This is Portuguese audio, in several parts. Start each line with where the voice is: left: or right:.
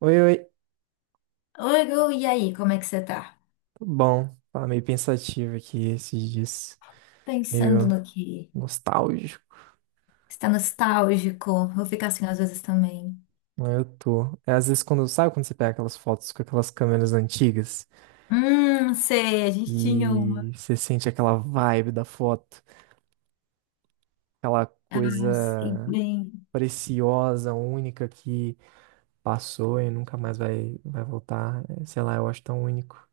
right: Oi, oi.
left: Oi, Gu, e aí, como é que você tá?
right: Tudo bom? Tava meio pensativo aqui esses dias.
left: Pensando
right: Meio
left: no que
right: nostálgico.
left: está nostálgico, eu fico assim às vezes também.
right: Mas eu tô. É, às vezes quando, sabe quando você pega aquelas fotos com aquelas câmeras antigas
left: Sei, a gente tinha umas,
right: e você sente aquela vibe da foto, aquela
left: sei
right: coisa
left: bem.
right: preciosa, única que passou e nunca mais vai voltar. É, sei lá, eu acho tão único.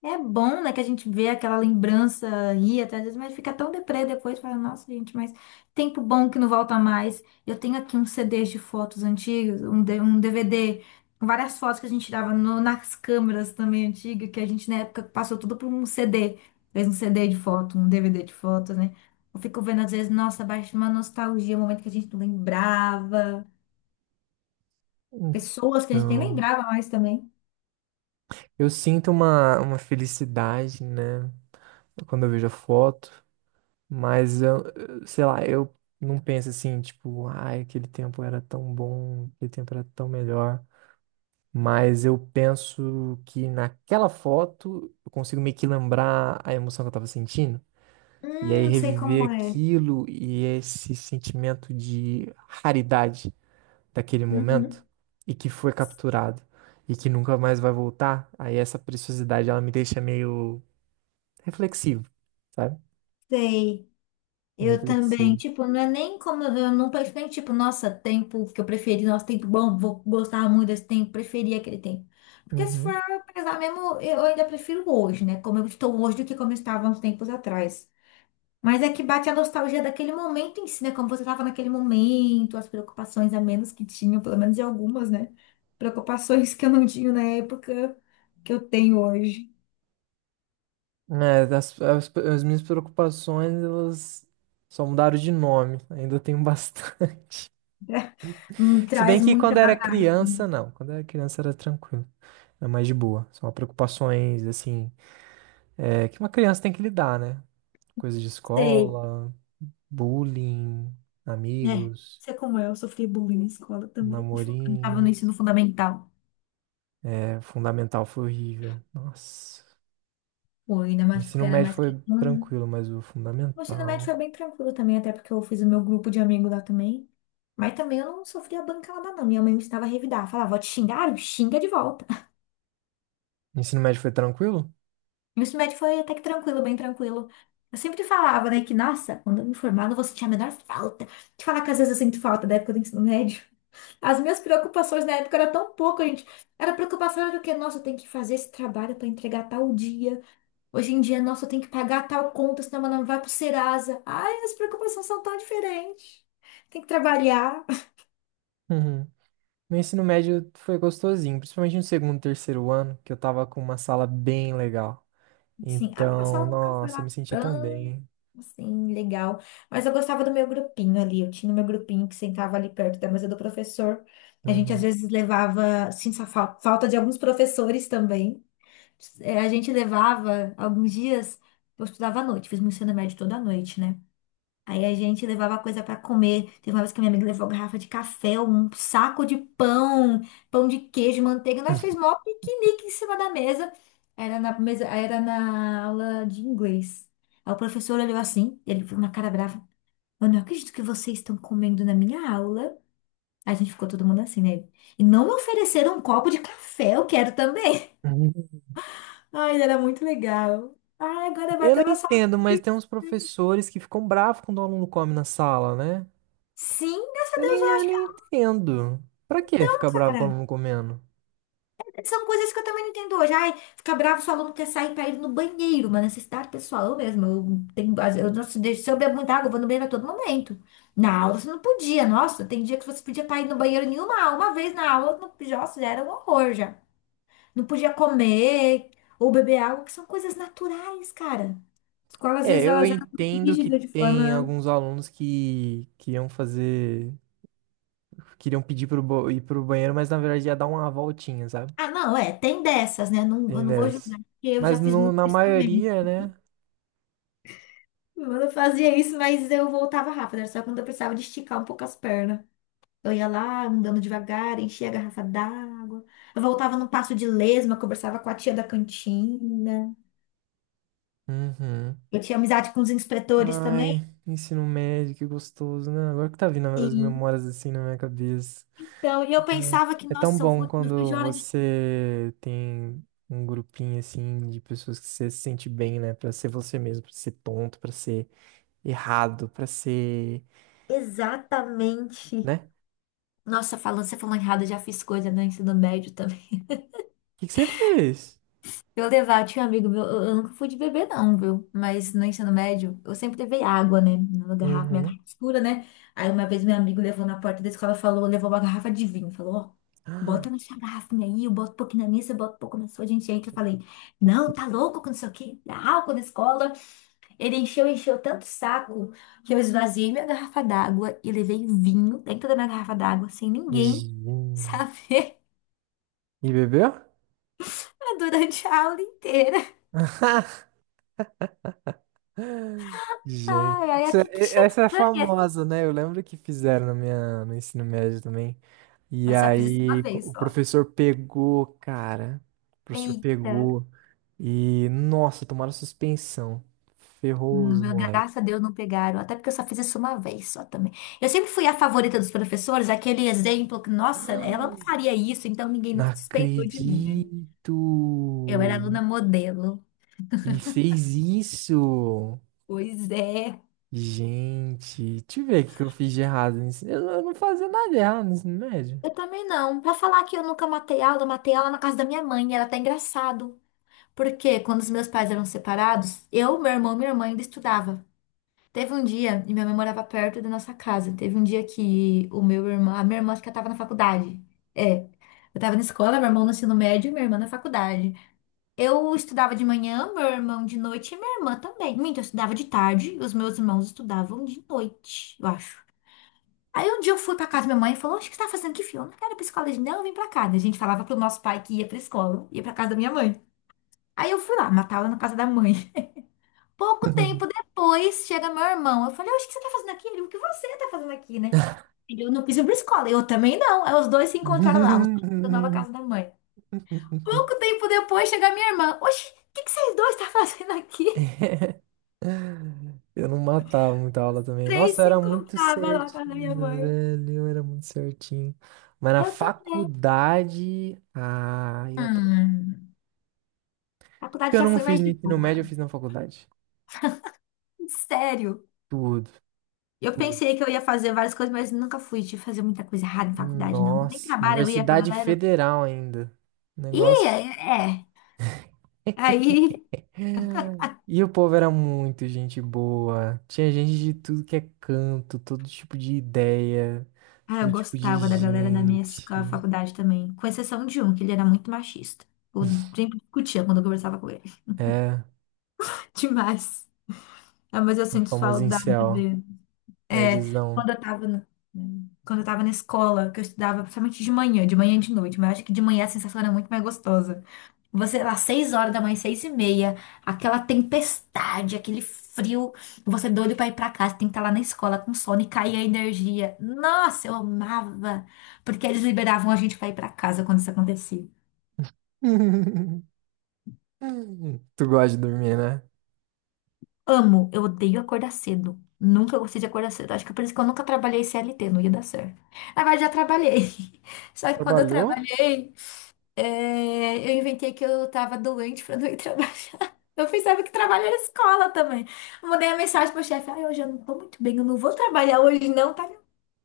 left: É bom, né, que a gente vê aquela lembrança aí, até às vezes, mas fica tão deprê depois, fala, nossa, gente, mas tempo bom que não volta mais. Eu tenho aqui uns CDs de fotos antigas, um DVD, com várias fotos que a gente tirava nas câmeras também antigas, que a gente na época passou tudo por um CD, fez um CD de foto, um DVD de foto, né? Eu fico vendo às vezes, nossa, baixa uma nostalgia, um momento que a gente não lembrava, pessoas que a gente nem
right: Então,
left: lembrava mais também.
right: eu sinto uma felicidade, né? Quando eu vejo a foto. Mas sei lá, eu não penso assim, tipo, ai, aquele tempo era tão bom, aquele tempo era tão melhor. Mas eu penso que naquela foto eu consigo meio que lembrar a emoção que eu tava sentindo. E aí
left: Sei
right: reviver
left: como é.
right: aquilo e esse sentimento de raridade daquele momento
left: Uhum,
right: e que foi capturado e que nunca mais vai voltar. Aí essa preciosidade ela me deixa meio reflexivo, sabe?
left: sei.
right: Meio
left: Eu também,
right: reflexivo.
left: tipo, não é nem como eu não penso nem tipo, nossa, tempo que eu preferi, nossa, tempo bom, vou gostar muito desse tempo, preferi aquele tempo. Porque se for
right: Uhum.
left: pesar mesmo, eu ainda prefiro hoje, né? Como eu estou hoje do que como eu estava uns tempos atrás. Mas é que bate a nostalgia daquele momento em si, né? Como você estava naquele momento, as preocupações a menos que tinham, pelo menos de algumas, né? Preocupações que eu não tinha na época que eu tenho hoje.
right: As minhas preocupações, elas só mudaram de nome. Ainda tenho bastante. Se bem
left: Traz
right: que
left: muita
right: quando era criança,
left: bagagem.
right: não. Quando era criança era tranquilo. Era mais de boa. São preocupações, assim, que uma criança tem que lidar, né? Coisa de
left: Sei.
right: escola, bullying,
left: É,
right: amigos,
left: você como é, sofri bullying na escola também. Quando tava no ensino
right: namorinhos.
left: fundamental.
right: É, fundamental foi horrível. Nossa.
left: Pô, ainda
right: O
left: mais
right: ensino
left: porque era
right: médio
left: mais
right: foi
left: quietona.
right: tranquilo, mas o
left: O ensino médio
right: fundamental.
left: foi bem tranquilo também, até porque eu fiz o meu grupo de amigos lá também. Mas também eu não sofria bancada, não. Minha mãe me estava a revidar. Falava, vou te xingar, xinga de volta.
right: O ensino médio foi tranquilo?
left: Meu ensino médio foi até que tranquilo, bem tranquilo. Eu sempre falava, né, que, nossa, quando eu me formar, eu não vou sentir a menor falta. Te falar que às vezes eu sinto falta da época do ensino médio. As minhas preocupações na época eram tão pouco, gente. Era preocupação do que, nossa, eu tenho que fazer esse trabalho para entregar tal dia. Hoje em dia, nossa, eu tenho que pagar tal conta, senão meu nome vai pro Serasa. Ai, as preocupações são tão diferentes. Tem que trabalhar.
right: Meu ensino médio foi gostosinho, principalmente no segundo, terceiro ano, que eu tava com uma sala bem legal.
left: Sim, a minha
right: Então,
left: sala nunca foi
right: nossa, eu me
left: lá.
right: sentia tão bem.
left: Sim, legal. Mas eu gostava do meu grupinho ali. Eu tinha o meu grupinho que sentava ali perto da mesa do professor. A gente às
right: Uhum.
left: vezes levava, sim, só falta de alguns professores também. É, a gente levava alguns dias, eu estudava à noite, fiz meu ensino médio toda noite, né? Aí a gente levava coisa pra comer. Teve uma vez que minha amiga levou garrafa de café, um saco de pão, pão de queijo, manteiga. Nós fez mó piquenique em cima da mesa. Era na mesa, era na aula de inglês. Aí o professor olhou assim, ele foi com uma cara brava. Eu não acredito que vocês estão comendo na minha aula. A gente ficou todo mundo assim, né? E não me ofereceram um copo de café, eu quero também.
right: Uhum.
left: Ai, era muito legal. Ai, agora
right: Eu não
left: bateu uma
right: entendo,
left: saudade.
right: mas tem uns professores que ficam bravos quando o aluno come na sala, né?
left: Sim, graças a
right: Eu
left: Deus,
right: nem,
left: eu
right: eu
left: acho,
right: nem entendo. Pra que ficar bravo com o
left: cara.
right: aluno comendo?
left: São coisas que eu também não entendo hoje. Ai, fica bravo se o aluno quer sair para ir no banheiro, uma necessidade pessoal. Eu mesmo, eu tenho, não se eu bebo muita água, eu vou no banheiro a todo momento. Na aula você não podia, nossa, tem dia que você podia para ir no banheiro nenhuma aula. Uma vez na aula, no, nossa, já era um horror já. Não podia comer ou beber água, que são coisas naturais, cara. Escola, às
right: É,
left: vezes,
right: eu
left: elas eram muito
right: entendo que
left: rígidas de
right: tem
left: forma.
right: alguns alunos que iam fazer, queriam pedir pro, ir pro banheiro, mas na verdade ia dar uma voltinha, sabe?
left: Ah, não, é, tem dessas, né? Não, eu
right: Tem
left: não vou
right: dessa.
left: julgar, porque eu já
right: Mas
left: fiz
right: no,
left: muito
right: na
left: isso também.
right: maioria, né?
left: Eu fazia isso, mas eu voltava rápido, era só quando eu precisava de esticar um pouco as pernas. Eu ia lá, andando devagar, enchia a garrafa d'água. Eu voltava num passo de lesma, conversava com a tia da cantina.
right: Uhum.
left: Eu tinha amizade com os inspetores
right: Ai,
left: também.
right: ensino médio, que gostoso, né? Agora que tá vindo as
left: Sim.
right: memórias assim na minha cabeça.
left: Então, e eu pensava que,
right: É tão
left: nossa, eu
right: bom
left: vou no fim
right: quando
left: de hora de...
right: você tem um grupinho assim de pessoas que você se sente bem, né? Pra ser você mesmo, pra ser tonto, pra ser errado, pra ser,
left: Exatamente.
right: né? O
left: Nossa, falando, você falou errado, eu já fiz coisa no ensino médio também.
right: que que você fez?
left: Eu levar, tinha um amigo meu, eu nunca fui de beber não, viu? Mas no ensino médio, eu sempre levei água, né? Na garrafa, minha
right: Uhum.
left: garrafa escura, né? Aí uma vez meu amigo levou na porta da escola, falou, levou uma garrafa de vinho, falou, ó, bota
right: Ah,
left: na sua garrafinha aí, eu boto um pouquinho na minha, você bota um pouco na sua, a gente entra. Eu falei, não, tá louco, que não sei o quê, dá álcool na escola. Ele encheu tanto o saco, que eu esvaziei minha garrafa d'água e levei vinho dentro da minha garrafa d'água, sem ninguém
right: gin.
left: saber,
right: E bebeu?
left: durante a aula inteira. Ai,
right: Gente,
left: ai, que cheiro
right: essa é
left: estranho.
right: famosa, né? Eu lembro que fizeram na minha, no ensino médio também. E
left: Mas só fiz isso uma
right: aí
left: vez
right: o
left: só.
right: professor pegou, cara. O professor
left: Eita,
right: pegou e, nossa, tomaram suspensão. Ferrou
left: no
right: os
left: meu,
right: moleques.
left: graças a Deus não pegaram. Até porque eu só fiz isso uma vez só também. Eu sempre fui a favorita dos professores, aquele exemplo que, nossa, ela não faria isso, então ninguém
right: Não
left: nunca suspeitou de mim, né?
right: acredito!
left: Eu era aluna modelo.
right: E fez isso!
left: Pois é.
right: Gente, deixa eu ver o que que eu fiz de errado Eu não fazia nada de errado no ensino médio.
left: Eu também não. Pra falar que eu nunca matei aula, eu matei aula na casa da minha mãe. Era até engraçado. Porque quando os meus pais eram separados, eu, meu irmão e minha irmã ainda estudavam. Teve um dia, e minha mãe morava perto da nossa casa. Teve um dia que o meu irmão, a minha irmã acho que estava na faculdade. É, eu tava na escola, meu irmão no ensino médio e minha irmã na faculdade. Eu estudava de manhã, meu irmão de noite e minha irmã também. Minto, eu estudava de tarde, e os meus irmãos estudavam de noite, eu acho. Aí um dia eu fui pra casa da minha mãe e falou: "Oxe, o que você tá fazendo aqui, filho? Eu não quero ir pra escola hoje, não, eu vim pra cá." Daí a gente falava pro nosso pai que ia pra escola, ia pra casa da minha mãe. Aí eu fui lá, matava na casa da mãe. Pouco tempo depois chega meu irmão. Eu falei, "Oxe, o que você tá fazendo aqui?" Ele, o que você tá fazendo aqui, né? Ele, eu não quis ir pra escola. Eu também não. Aí os dois se encontraram lá, os dois na nova casa da mãe. Pouco tempo depois chega minha irmã. Oxi, o que que vocês dois tá fazendo aqui?
right: Eu não matava muita aula também.
left: Três
right: Nossa, eu
left: se
right: era muito
left: encontravam lá na casa da minha
right: certinho,
left: mãe.
right: velho. Eu era muito certinho. Mas na
left: Eu também.
right: faculdade. Ah, eu aproveitei.
left: Hum,
right: Porque
left: faculdade
right: eu
left: já
right: não
left: foi
right: fiz
left: mais
right: no
left: de
right: ensino médio, eu
left: boa.
right: fiz na faculdade.
left: Sério.
right: Tudo,
left: Eu
right: tudo.
left: pensei que eu ia fazer várias coisas, mas nunca fui de fazer muita coisa errada em faculdade, não. Nem
right: Nossa,
left: trabalho eu ia com a
right: Universidade
left: galera.
right: Federal ainda.
left: E é.
right: Negócio.
left: É. Aí
right: E o povo era muito gente boa. Tinha gente de tudo que é canto, todo tipo de ideia,
left: ah, eu
right: todo tipo de
left: gostava da galera na minha
right: gente.
left: faculdade também, com exceção de um, que ele era muito machista. Eu sempre discutia quando eu conversava com ele.
right: É,
left: Demais. Ah, mas eu sinto
right: famoso
left: saudade
right: incel,
left: dele. É,
right: nerdzão.
left: quando eu tava, na- quando eu tava na escola, que eu estudava principalmente de manhã e de noite, mas eu acho que de manhã a sensação era muito mais gostosa. Você lá, 6 horas da manhã, 6 e meia, aquela tempestade, aquele frio, você é doido pra ir pra casa, tem que estar lá na escola com sono e cair a energia. Nossa, eu amava! Porque eles liberavam a gente pra ir pra casa quando isso acontecia.
right: Tu gosta de dormir, né?
left: Amo, eu odeio acordar cedo. Nunca gostei de acordar cedo. Acho que é por isso que eu nunca trabalhei CLT, não ia dar certo. Na verdade, já trabalhei. Só que quando eu
right: Trabalhou?
left: trabalhei, é, eu inventei que eu tava doente pra não ir trabalhar. Eu pensava que trabalho era escola também. Eu mandei a mensagem pro chefe: ai, hoje eu não tô muito bem, eu não vou trabalhar hoje, não. Tá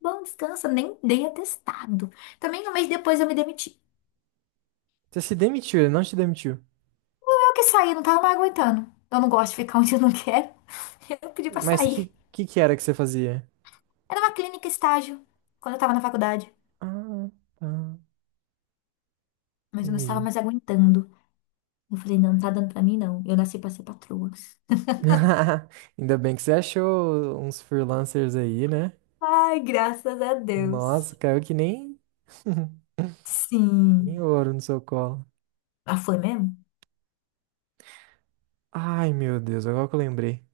left: bom, descansa, nem dei atestado. Também 1 mês depois eu me demiti.
right: Você se demitiu, ele não te demitiu.
left: Eu que saí, não tava mais aguentando. Eu não gosto de ficar onde eu não quero. Eu pedi pra
right: Mas
left: sair.
right: que era que você fazia?
left: Era uma clínica estágio, quando eu tava na faculdade,
right: Ah, tá,
left: mas eu não estava
right: entendi.
left: mais aguentando. Eu falei: não, não tá dando pra mim, não. Eu nasci pra ser patroa.
right: Ainda bem que você achou uns freelancers aí, né?
left: Ai, graças a
right: Nossa,
left: Deus.
right: caiu que nem, nem
left: Sim.
right: ouro no seu colo.
left: Ah, foi mesmo?
right: Ai, meu Deus, agora que eu lembrei.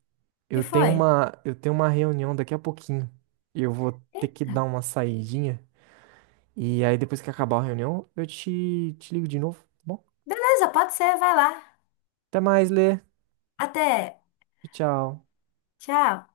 left: Que
right: Eu tenho
left: foi?
right: uma, eu tenho uma reunião daqui a pouquinho. E eu vou ter que dar uma saidinha. E aí, depois que acabar a reunião, eu te ligo de novo, tá bom?
left: Beleza, pode ser, vai lá.
right: Até mais, Lê.
left: Até.
right: Tchau.
left: Tchau.